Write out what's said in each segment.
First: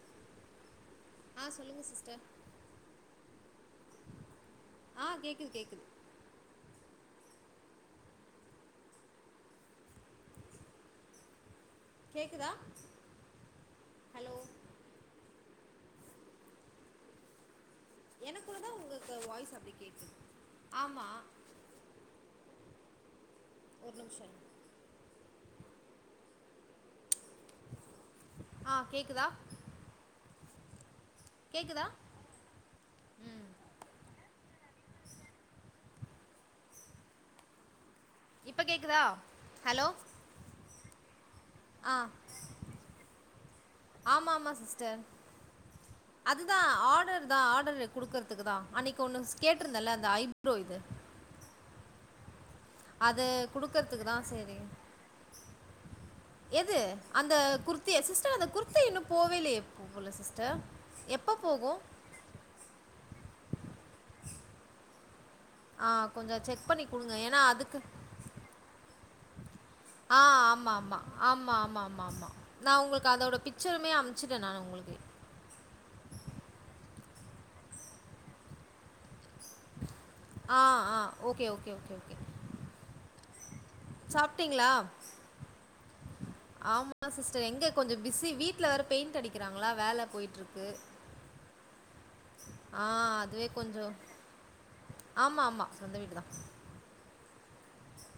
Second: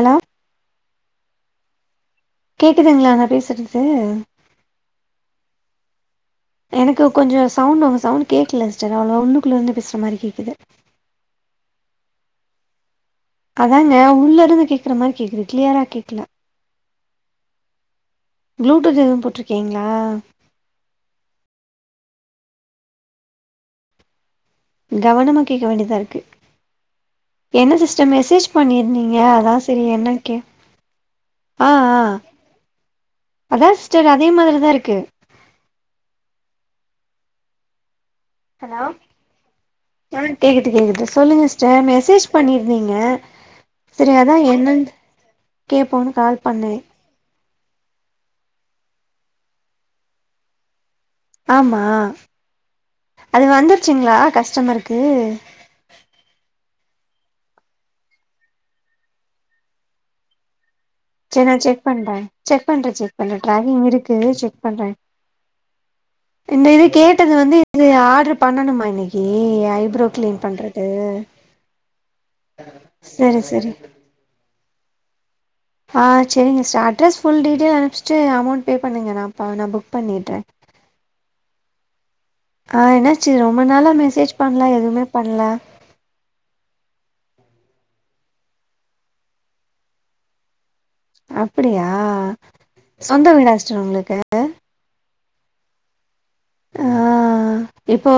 Hello ஆ சொல்லுங்க sister கேட்குதுங்களா நா பேசுறது ஆ கேக்குது கேக்குது எனக்கு கொஞ்ச சவுண்ட் உங்க சவுண்ட் கேட்கல சிஸ்டர் அதுல உள்ளுக்குல இருந்து பேசுற மாரி கேக்குது கேக்குதா அதாங்க ஹலோ உள்ள இருந்து கேக்குற மாரி கேக்குது கிளியரா கேக்கல எனக்குள்ள தா ப்ளூடூத் உங்களுக்கு எதுவு வாய்ஸ் அப்டி போட்ருக்கீங்களா கேக்குது ஆமா ஒரு நிம்ஷோ இரு கவனமா கேக்க வேண்டிதா இருக்கு என்ன சிஸ்டர் மெசேஜ் ஆ பண்ணிருந்தீங்க கேக்குதா அதா சேரி என்னனு கே ஆ கேக்குதா ஆ அதா சிஸ்டர் அதே மாரி தா இருக்கு இப்ப கேட்குதா ஹலோ அஹ் கேக்குது கேக்குது சொல்லுங்க சிஸ்டர் ஆ மெசேஜ் பண்ணிருந்தீங்க சரி ஆமா அதா ஆமா என்னன்னு சிஸ்டர் கேப்போன்னு கால் அதுதா பண்ணே ஆர்டர் தா ஆர்டரு குடுக்குறதுக்கு தா அன்னைக்கு ஒன்னு கேட்ருந்தல்ல அந்த ஐப்ரோ இது ஆமா அது குடுக்கறதுக்கு வந்துருச்சிங்களா தா சேரி கஸ்டமருக்கு எது அந்த குர்த்திய சிஸ்டர் அந்த குர்த்தி இன்னு போவேல்லயே போகல சிஸ்டர் எப்போ செரி நா போகு செக் பண்ற செக் பண்ற செக் பண்ற டிராகிங் இருக்கு செக் பண்ற ஆ கொஞ்ச என்ன இது கேட்டது வந்து இது ஆர்டர் பண்ணணுமா இன்னைக்கி ஐப்ரோ ஆ கிளீன் ஆமா பண்றது மா ஆமா ஆமா ஆமாம மா நா உங்களுக்கு அதோட செரி செரி பிச்சருமே அமுச்சுட்ட நா உங்களுக்கு ஆ செரிங்க சார் அட்ரஸ் ஃபுல் டீட்டெயில் அனுப்பிச்ட்டு அமோண்ட் பே பண்ணுங்க நா அப்போ நா புக் பண்ணிட்ற ஆ ஆ ஓகே ஓகே ஓகே ஓகே ஆ என்னாச்சு ரொம்ப நாளா மெசேஜ் பண்ல சாப்பிட்டீங்களா? எதுமே பண்ல ஆமா சிஸ்டர் எங்க கொஞ்ச பிஸி வீட்ல வேற பெயிண்ட் அடிக்கறாங்களா வேல போய்ட்டுருக்கு அப்டியா சொந்த அதுவே வீடா சிஸ்டர் கொஞ்சம் உங்களுக்கு ஆமா ஆமா சொந்த வீடு தா அஹ் இப்போ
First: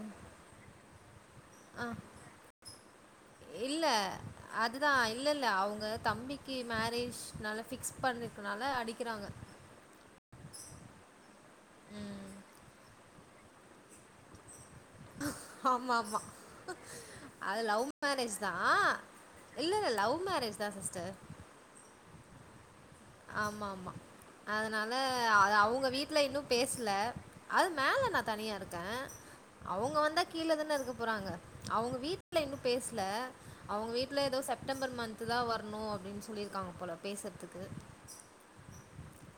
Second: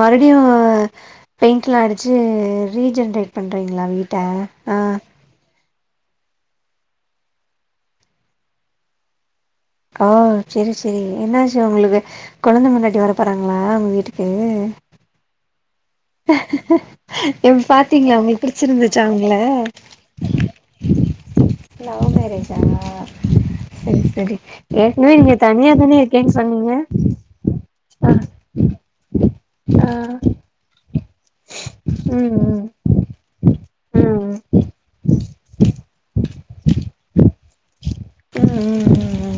மறுடியு பெயிண்ட்ல்லா அடிச்சு ரீஜென்ரேட் பண்றீங்களா வீட்ட ஆ இல்லல்ல அவுங்க தம்பிக்கு மேரேஜ்னால ஃபிக்ஸ் பண்ணிருக்குனால அடிக்கிறாங்க ஓ செரி செரி என்னாச்சு உங்களுக்கு கொழுந்த பொண்டாட்டி வர போறாங்களா உங்க வீட்டுக்கு ஆமா ஆமா. என்ன அது லவ் பாத்தீங்ளா மேரேஜ் உங்களுக்கு தான். பிடிச்சிருந்துச்சா அவங்கள இல்ல, இல்ல. லவ் மேரேஜ் தான் சிஸ்டர். லவ் மேரேஜ் ஆ ஆமா ஆமா செரி செரி அதனால ஏக்கனவே நீங்க அது தனியா அவங்க தானே வீட்ல இருக்கேன் இன்னும் சொன்னீங்க பேசல அது மேல ஆ, நா தனியா இருக்கே ஆ. அவங்க வந்தா கீழ தானு இருக்க போறாங்க அவங்க ம், வீட்ல இன்னு ம், பேசல அவுங்க ம், வீட்ல ம், எதோ செப்டம்பர் மன்த் தா வர்ணு அப்புடின் சொல்லிருக்காங்க போல பேசர்துக்கு ம் ம்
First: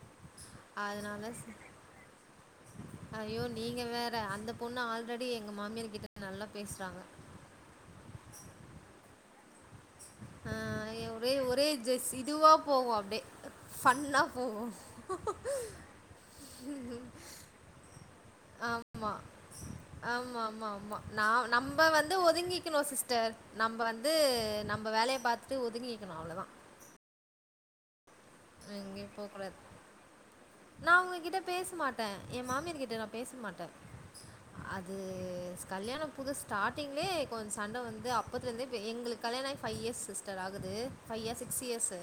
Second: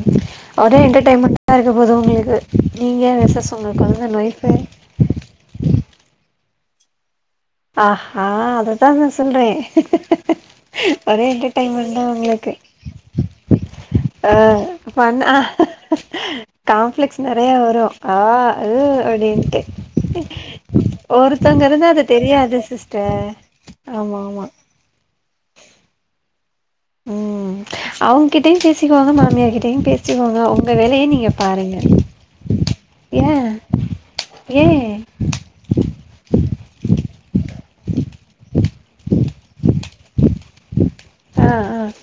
ஒரே அதனால ச என்டர்டைமண்டா இருக்க போது உங்களுக்கு நீங்க வெர்ஸஸ் ஒங்க கொழுந்தன் வைய்ஃபு முன்னாடி எங்க மாமியார் கிட்ட நல்லா பேசுறாங்க ஆஹா அததா நா சொல்றே ஒரே என்டடெய்யின்மெண்டுதா உங்களுக்கு போவோ அப்டே அ பண்ண காம்ப்ளெக்ஸ் நெறைய வரு ஆ ஊ ஆமா. அப்டீன்ட்டு ஆமா ஆமா ஆமா ந நம்ப அது வந்து தெரியாது ஒதுங்கிக்கணு சிஸ்டர் நம்ப வந்து ஆமா ஆமா நம்ப வேலய பாத்துட்டு ஒதுங்கிக்கணு அவ்ளோதா ம் அவுங்கிட்டேயு பேசிக்கோங்க எங்கயும் போக்கூடாது. மாமியார்கிட்டேயு பேசிக்கோங்க உங்க நான் வேலய நீங்க உங்ககிட்ட பேச பாருங்க மாட்டேன். என் மாமியார் கிட்ட நான் பேச ஏ மாட்டே ஏ அது கல்யாண புது ஸ்டார்டிங்கிலே கொஞ்ச சண்ட வந்து அப்பத்துல இருந்தே எங்களுக்கு கல்யாண ஆயி ஃபைவ் இயர் சிஸ்டர் ஆகுது ஃபைவ் இயர்ஸ் ஆ சிக்ஸ் ஆ இயர்ஸ்சு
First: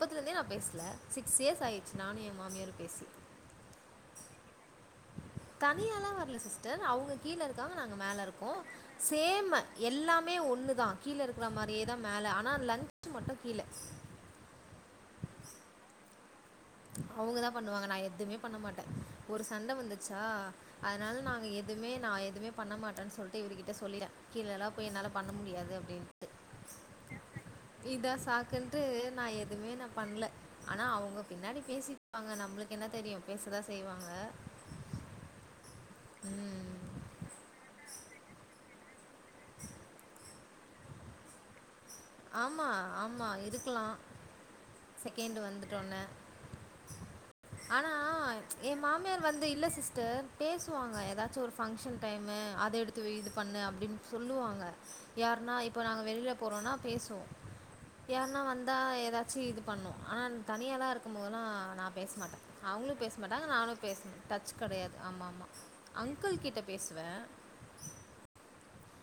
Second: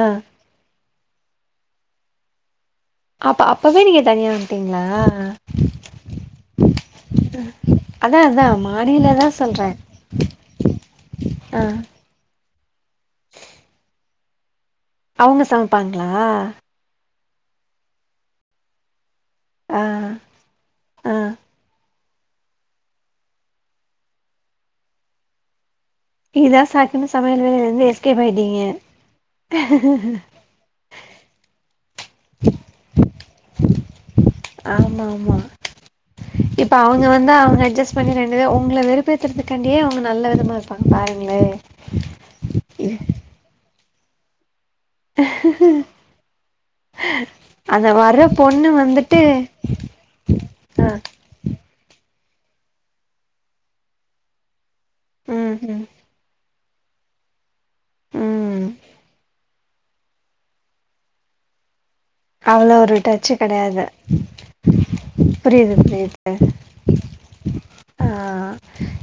ஆ இருந்தே நா பேசல சிக்ஸ் இயர்ஸ் ஆயிர்ச்சி நானு எ மாமியாரு பேசி அப்ப அப்பவே நீங்க தனியா வந்ட்டீங்களா தனியாலா வரல சிஸ்டர் அவுங்க கீழ இருக்காங்க நாங்க அதா மேல அதா இருக்கோ மாடிலதா சேம் சொல்றே எல்லாமே ஒண்ணுதா கீழ இருக்கிற ஆ மாரியேதா மேல ஆனா லஞ்சு மட்டு கீழே அவுங்க சமப்பாங்களா அவுங்கதா பண்ணுவாங்க நா எத்துமே பண்ண மாட்டே ஒரு சண்ட ஆ வந்துச்சா ஆ அதுனால நாங்க எதுவுமே நா எதுமே பண்ண மாட்ட சொல்ட்டு இவரு கிட்ட சொல்லிட்டே கீழல்லா போய் என்னால பண்ண முடியாது அப்டின்னு இதா சாக்குன்னு சமையல் வேலைல இருந்து இதா எஸ்கேப் ஆயிட்டீங்க சாக்குன்ட்டு நா எதுமே நா பண்ல ஆனா அவுங்க பின்னாடி பேசிருப்பாங்க நம்ப்ளுக்கு என்ன தெரியு பேசதா செய்வாங்க ஆமா ஆமா இப்ப அவுங்க வந்தா அவுங்க அட்ஜஸ் பண்ணி ரெண்டுபே உங்கள வெறுப்பேத்துறதுக்காண்டியே அவுங்க நல்ல விதமா இருப்பாங்க பாருங்களே ஆமா ஆமா இருக்குலா செகண்ட் வந்துட்டோன்ன அந்த ஆனா வர்ற பொண்ணு வந்துட்டு எம்மாமியார் வந்து இல்ல சிஸ்டர் ஆ பேசுவாங்க எதாச்சு ஒரு ஃபங்ஷன் டைமு அத எடுத்து வை இது பண்ணு அப்டின் சொல்லுவாங்க ம் யார்னா ம் இப்போ நாங்க வெளியில‌போறோன்னா பேசுவோ யார்ன்னா ம் வந்தா எதாச்சு இ பண்ணோ ஆனா தனியாலா இருக்கும் போதுல்லா நா பேஸ் மாட்ட அவ்ளோ அவுங்களு ஒரு பேச டச்சு மாட்டாங்க நானு கெடையாது பேச மாட்டே டச் கெடையாது ஆமா ஆமா புரியுது புரியுது அங்கிள் கிட்ட பேசுவே ஆ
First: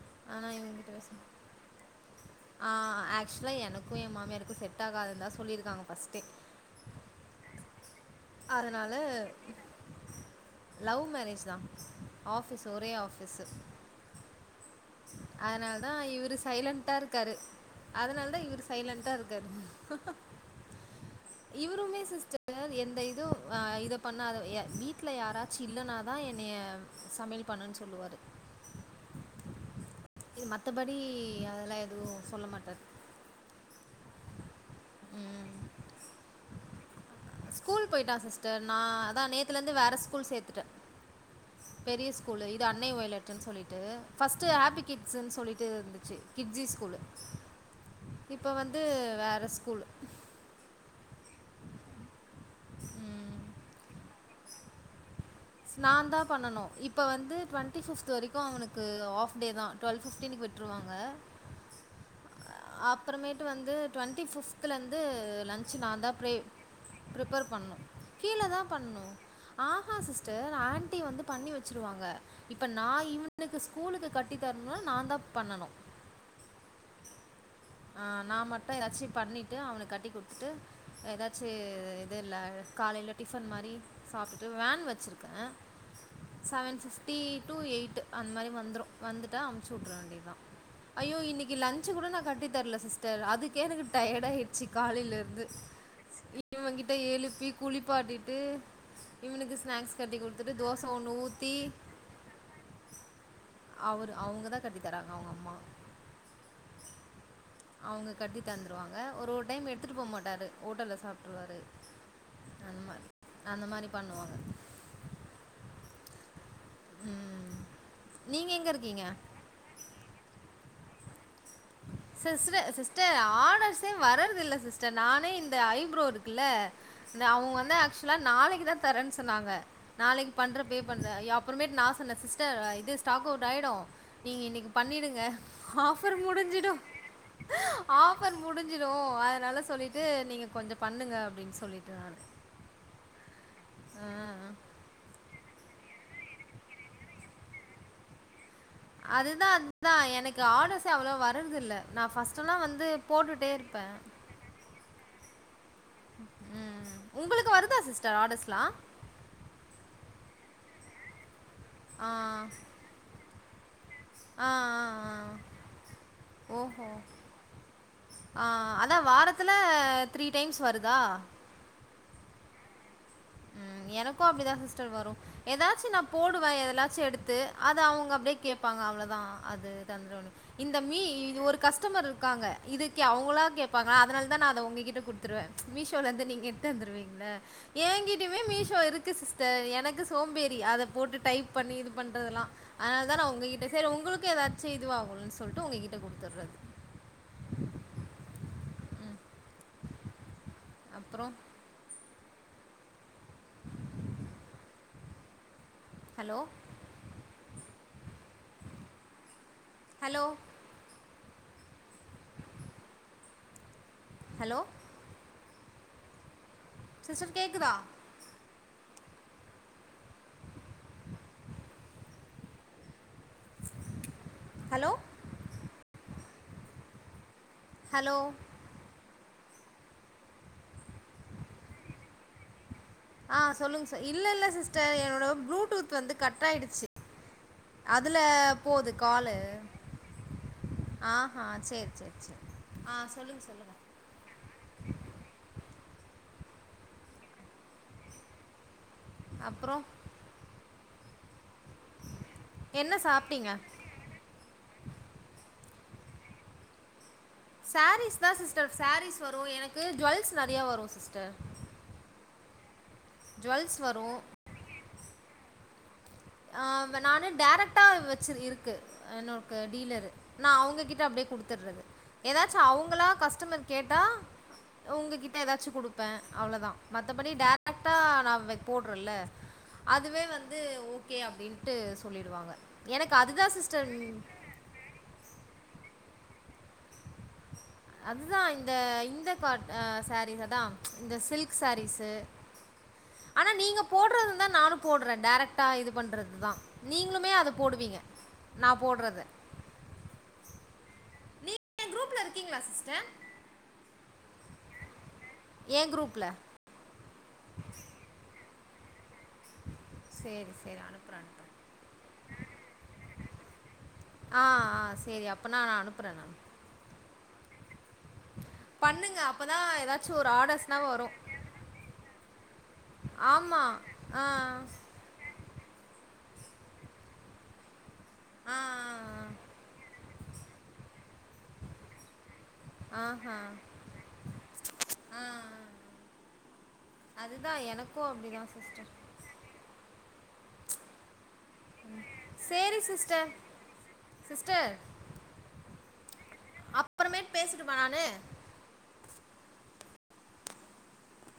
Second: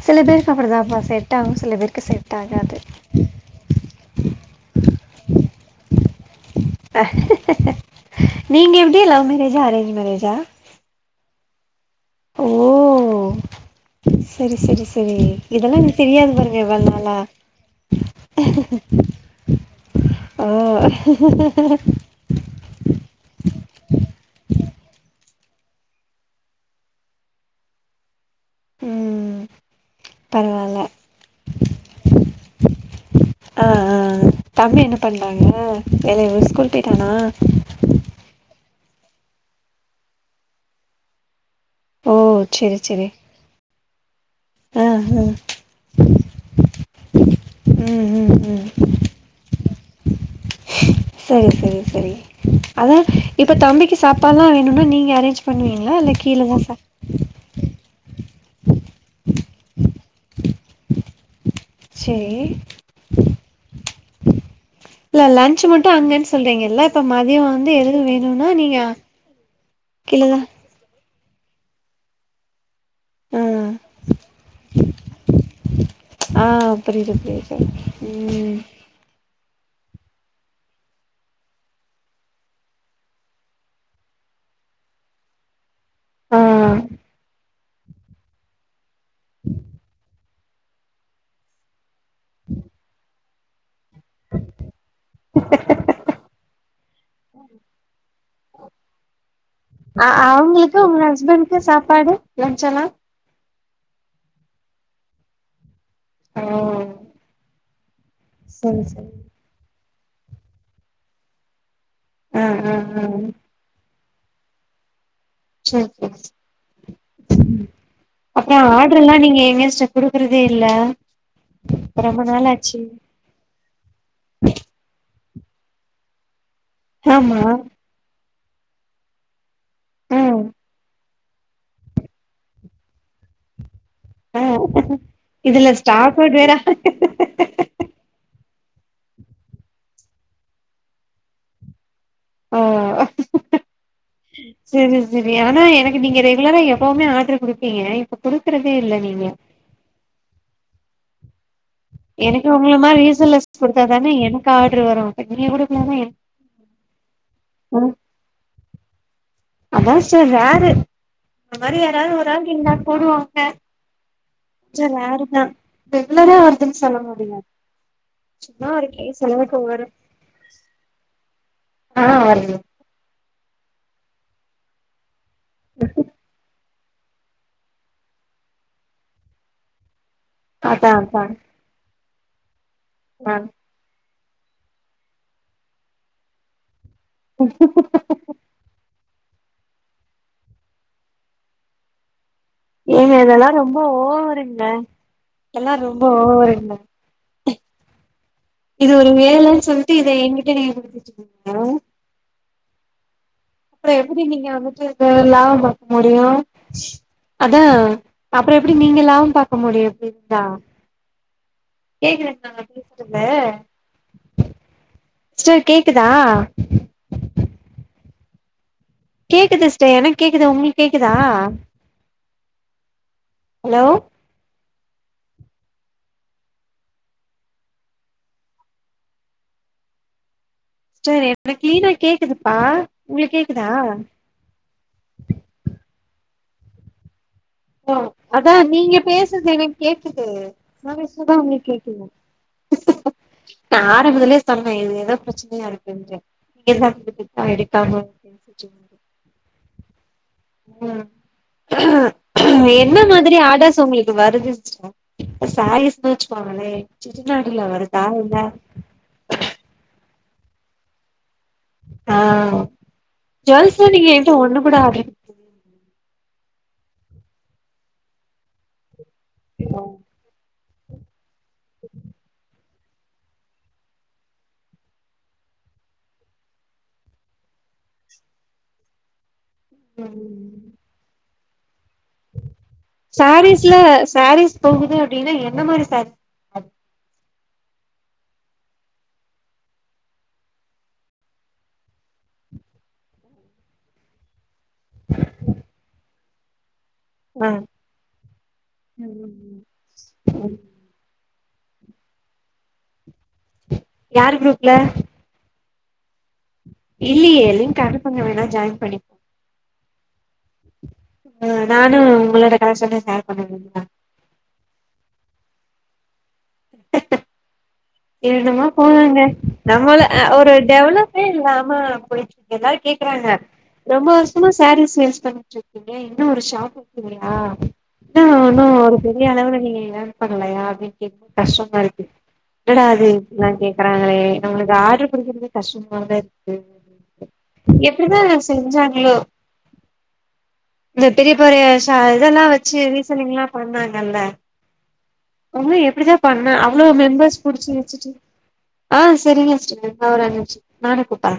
சில ஆனா பேருக்கு அப்பிடிதாப்பா செட்டாவு சில பேருக்கு செட் ஆ ஆகாது ஆக்சுவலா எனக்கு எ மாமியாருக்கு செட் ஆகாதுன்னு தா சொல்லிருக்காங்க ஃபஸ்ட்டே நீங்க அதனால எப்டி லவ் மேரஜா அரேஞ்ச் மேரேஜா லவ் மேரேஜ் தா ஓ ஆஃப்பிஸு ஒரே ஆஃப்பிஸு செரி செரி செரி இதெல்லா அதனால்தா எனக்கு தெரியாது இவரு பாருங்க இவ்ளோ சைலன்டா இருக் நாளா கரு அதனால் தா இவுரு சைலன்டா இர்க்காரு ஓ இவுருமே சிஸ்ட ர் எந்த இதுவு ஆ இதப் பண்ணாத எ வீட்ல யாராச்சு இல்லான்னாதா என்னைய சமயல் பண்ணுன்னு சொல்லுவாரு ம் இது பரவால்ல மத்தபடி அதெல்லா எதுவு சொல்ல மாட்டார் அ அ அ தம்பி என்ன பண்றாங்க வேலைய ஸ்கூல் போய்ட்டானா ஸ்கூல் போயிட்டா சிஸ்டர் நா அதா நேத்துல இருந்து வேற ஸ்கூல் சேத்துட்ட பெரிய ஓ ஸ்கூல்லு இது செரி அன்னை செரி ஒயலட்டுன்னு சொல்லிட்டு ஃபஸ்ட்டு ஹேப்பி ஆ ஆ கிட்ஸ்னு சொல்லிட்டு இருந்துச்சு கிட்ஜி ஸ்கூலு ம் ம் இப்ப ம் வந்து வேற ஸ்கூல் செரி செரி செரி அதா இப்ப தம்பிக்கு சாப்பால்லா வேணும்னா நீங்க அரேஞ்ச் பண்ணுவீங்களா இல்ல கீழதா தா சா இப்ப வந்து டுவெண்ட்டி ஃபிப்து வரைக்கு அவனுக்கு ஆஃப் டே தா டுவெல் ஃபிஃப்டினிக்கு விட்ருவாங்க சேரி அப்புறமேட்டு வந்து டுவெண்ட்டி ஃபிஃப்த்துலலருந்து இல்ல லன்ச் லன்ச்சு மட்டு நா தா அங்கன்னு ப்ரே சொல்றீங்கல்ல இப்ப மதியோ பிரிப்பர் வந்து பண்ணணு எதுவு கீழ வேணுனா தா நீங்க பண்ணணு ஆஹா கீழதா சிஸ்டர் ஆண்டி வந்து பண்ணி வச்சிருவாங்க இப்ப நாயு ஆ வனுக்கு ஸ்கூலுக்கு கட்டி தரணும்னா நான் தா பண்ணனு ஆ புரியுது பு ஆ நா மட்டு ஏதாச்சு பண்ணி விட்டு அவனுக்கு கட்டி குடுத்துட்டு ஏதாச்சு இது இல்ல காலையில டிஃபன் மாரி சாப்ட்டு வேன் வச்சிருக்கே ஆ செவன் ஃப்ட்டி டு எயிட் அந்த மாரி வந்துரு வந்துட்டா அமுச்சு வுட்ற வேண்டியிதுதா ஐயோ இன்னைக்கு லன்ச் கூட நா கட்டித்தரல சிஸ் டர் அதுக்கே எனக்கு டயர்ட் ஆயிடுச்சு காலையில இருந்து இவங்கிட்ட எழுப்பி குளிப்பாட்டிட்டு இவனுக்கு ஸ்நாக்ஸ் அ கட்டி குடுத்துட்டு அவங்களுக்கு தோச உங்க ஒன்னு ஊத்தி ஹஸ்பண்ட்க்கு சாப்பாடு லன்ச் எல்லா அவரு அவங்கதா கட்டி தராங்க அவ்ங்க அம்மா ஓ அவங்க கட்டி சரி தந்துருவாங்க சரி ஒரு ஒரு டைம் எடுத்துட்டு போ மாட்டாரு ஹோட்டல்ல சாப்ட்டுருவாரு ஆ அந்த ஆ மாரி ஆ அந்த மாரி பண்ணுவாங்க சேரி சேரி ம் நீங்கள் அப்றம் எங்கே இருக்கீங்க ஆர்டர்லா நீங்க எங்க சிஸ்டர் குடுக்குறதே இல்ல ரொம்ப சிஸ்டர் நாளாச்சு சிஸ்டர் ஆர்டர்ஸ் வரறது இல்ல சிஸ்டர் நானே இந்த ஐப்ரோ இருக்குல்ல இந்த ஆமா அவ்ங்க வந்து ஆக்சு சுல நாளைக்கு தா தரேன்னு சொன்னாங்க நாளைக்கு ம் பண்ற பே பண் றே அப்புறமே நா சொன்னன் சிஸ்டர் இது ஸ்டாக்கு அவுட் ஆயிடும் ஆ நீங்க இன்னைக்கு பண்ணிடுங்க இதுல ஆஃபர் ஸ்டாக் அவுட் வேற முடிஞ்சிடு ஆபர் முடிஞ்சிடு அதனால சொல்லிட்டு நீங்க கொஞ்ச பண்ணுங்க அப்டின்னு சொல்லிட்டு நானு ஓ சேரி சேரி ஆனா எனக்கு நீங்க ரெகுலரா எப்பவுமே ஆர்டர் குடுப்பீங்க இப்ப குடுக்குறதே இல்ல நீங்க அதுதா அதுதா எனக்கு ஆர்டர்ஸே அவ்ளவா வரது இல்ல எனக்கு உங்கள மாரி ரீசல்ஸ் குடுத்தா தானே எனக்கு ஆர்டர் வரு நீங்க கூட ம் உங்களுக்கு வருதா ம் சிஸ்டர் ஆடர்ஸ்லா அதா சிஸ்டர் வேற இந்த மாரி யாராவது ஒரு ஆள் ஆ நின்னா போடுவாங்க ஆ ஆ கொஞ்ச ஆ ரருதா ரெகுலரா வருதுன்னு ஓஹோ! சொல்ல முடியாது ஆ சும்மா ஒரு அதா கேஸ் வாரத்துல அளவுக்கு வரு த்ரீ டைம்ஸ் வருதா ஆ வருது ம் எனக்கு அப்டிதா சிஸ்டர் வரு ஏதாச்சு நா போடுவ எதலாச்சு எடுத்து அது அவங்க அப்டியே கேட்பாங்க அவ்ளதா அது தந்துருனு இந்த அதா மீ அதா ஒரு கஸ்டமர் இருக்காங்க இதுக்கு ஆ அவுங்களா கேப் பாங்களா அதனால தா நா அத உங்ககிட்ட குடுத்துருவே மீஷோல இருந்து நீங்க எத்தாந்துருவீங்கள ஏங்கிட் மே மீஷோ இருக்கு சிஸ்டர் எனக்கு சோம்பேரி அத போட்டு டைப் பண்ணி இது பண்றதெல்லா அதனால ஏங்க தா நா இதெல்லா உங்ககிட்ட ரொம்ப செரி உங்களுக்கு ஓவருங்க ஏதாச்சு இதுவாகணுன்னு சொல்ட்டு இதெல்லா உங்ககிட்ட ரொம்ப குடுத்துறது ஓவருங்க இது ஒரு வேலன்னு சொல்ட்டு இத எங்கிட்ட நீ குடுத்து அப்புறம்? வச்சிருக்கீங்க அப்றோ எப்டி நீங்க வந்துட்டு லாபம் பாக்க முடியு ஹலோ அதா அப்றோ எப்டி நீங்க லாபம் பாக்க முடியு இப்டி ஹலோ இருந்தா கேக்ற நா ஹலோ [inaudible] சிஸ்டர் கேக்குதா சிஸ்டர் கேக்குதா கேக்குது சிஸ்டர் எனக்கு கேக்குது உங்ளுக்கு கேக்குதா ஹலோ ஹலோ ஹலோ சிஸ்டர் எனக் கிளீனா கேக்குதுப்பா உங்களுக்கு ஆ கேக்குதா சொல்லுங் சா இல்ல இல்ல சிஸ்டர் என்னோட ப்ளூடூத் வந்து கட் ஆயிடுச்சு ஆ அதுல அதா போது நீங்க காலு பேசுறது எனக்கு கேக்குது நா பேசுறதா ஆஹ உங்களுக்கு சேர் கேக்கல சேர் சேரி ஆ சொல்லுங்க சொல்லுங்க ஆரம்பத்லே சொன்னே இது ஏதோ பிரச்சனையா இருக்குன்டு [inaudible] எடுக்காம [inaudible] அப்றோ ம் என்ன மாதிரி ஆடர்ஸ் உங்களுக்கு வருது சிஸ்டர் இப்ப சாலிஸ்னு வச்சுகோங்ளே செட்டிநாடி சாரீஸ் தா சிஸ்டர் சாரீஸ் வரு எனக்கு ஜுவல்ஸ் நெறைய வரு சிஸ்டர் ஆ ஜுவல்ஸ் ஜுவல்ஸ்சு நீங்க வரும் என்ட ஒண்ணு கூட ஆடர் ஆ நானு டேரக்டா வச்சு இருக்கு என்னோக்கு டீலரு நா அவுங்ககிட்ட அப்டியே குடுதுறது ஏதாச்சு அவுங்களா கஸ்டமர் கேட்டா உங்ககிட்ட ஏதாச்சு குடுப்பே அவ்வளதா மத்தபடி டேரக்டா நா வா போட்றேல அதுவே வந்து ம் ஓகே அப்டின்ட்டு சொல்லிடுவாங்க எனக்கு அதுதா சாரீஸ்ல சிஸ்டர் சாரீஸ் போகுது அப்டினா என்ன மாரி சாரி அதுதா இந்த இந்த பாட் ஆ சாரீஸ் அதா இந்த சில்க் சாரீஸ்சு ஆனா நீங்க போடறந்தா நானு போடுறே டரைக்டா இது பண்றது தா நீங்களுமே ஆ அத போடுவீங்க நா போடுறத ம் எ குரூப்ல இருக்கீங்களா சிஸ்டர் யாரு குரூப்ல ஏ குரூப்ல இல்லியே லிங்க் அனுப்புங்க வேணா ஜாயின் பண்ணி சேர் சேர் அனுப் ஆ நானு உங்களோட கடை சொல்லி ஷேர் பண்ணுவீங்ளா ஆ ஆ செரி அப்ப நா அனுபுற நா என்னமோ பண்ணுங்க போதுங்க அப்போ தான் நம்மள ஏதாச்சும் அ ஒரு ஆர்டர்ஸ்னால் வரும் டெவலப்பே இல்லாம போயி எல்லாரு கேக்குறாங்க ஆமாம் ரொம்ப ஆ வருசமா சாரீஸ் சேல்ஸ் பண்ணிட் இரு க்கீங்க இன்னு ஒரு ஷாப்பு இல்லிங்ளா ஆ ஆ இன்னு ஒரு ஆ, பெரிய அளவுல நீங்க ஏர்ன் பண்ணலையா அப்டின் கேக் கஷ்டமா இருக்கு என்னடா இது ஆஹா இப்பலா கேக்குறாங்ளே நம்மளுக்கு ஆர்டர் புடிகறது கஷ்டமா தா இருக்கு அதுதான் எனக்கும் எப்டிதா இத அப்படிதான் சிஸ்டர் செஞ்சாங்ளோ இந்த பெரிய பெரிய ஷ இதெல்லா வச்சு சரி சிஸ்டர் ரீசனிங் எல்லா பண்ணாங்கள சிஸ்டர் உங்க எப்படிதா பண்ண அவ்ளோ அப்புறமேட்டு மெம்பர்ஸ் புடிச்சு பேசிட்டுமா வச்சிட்டு நான் ஆ செரிங்க சிஸ்டர் நா ஒரு அஞ்சு நிமிஷத்துல நானே கூப்பர்ற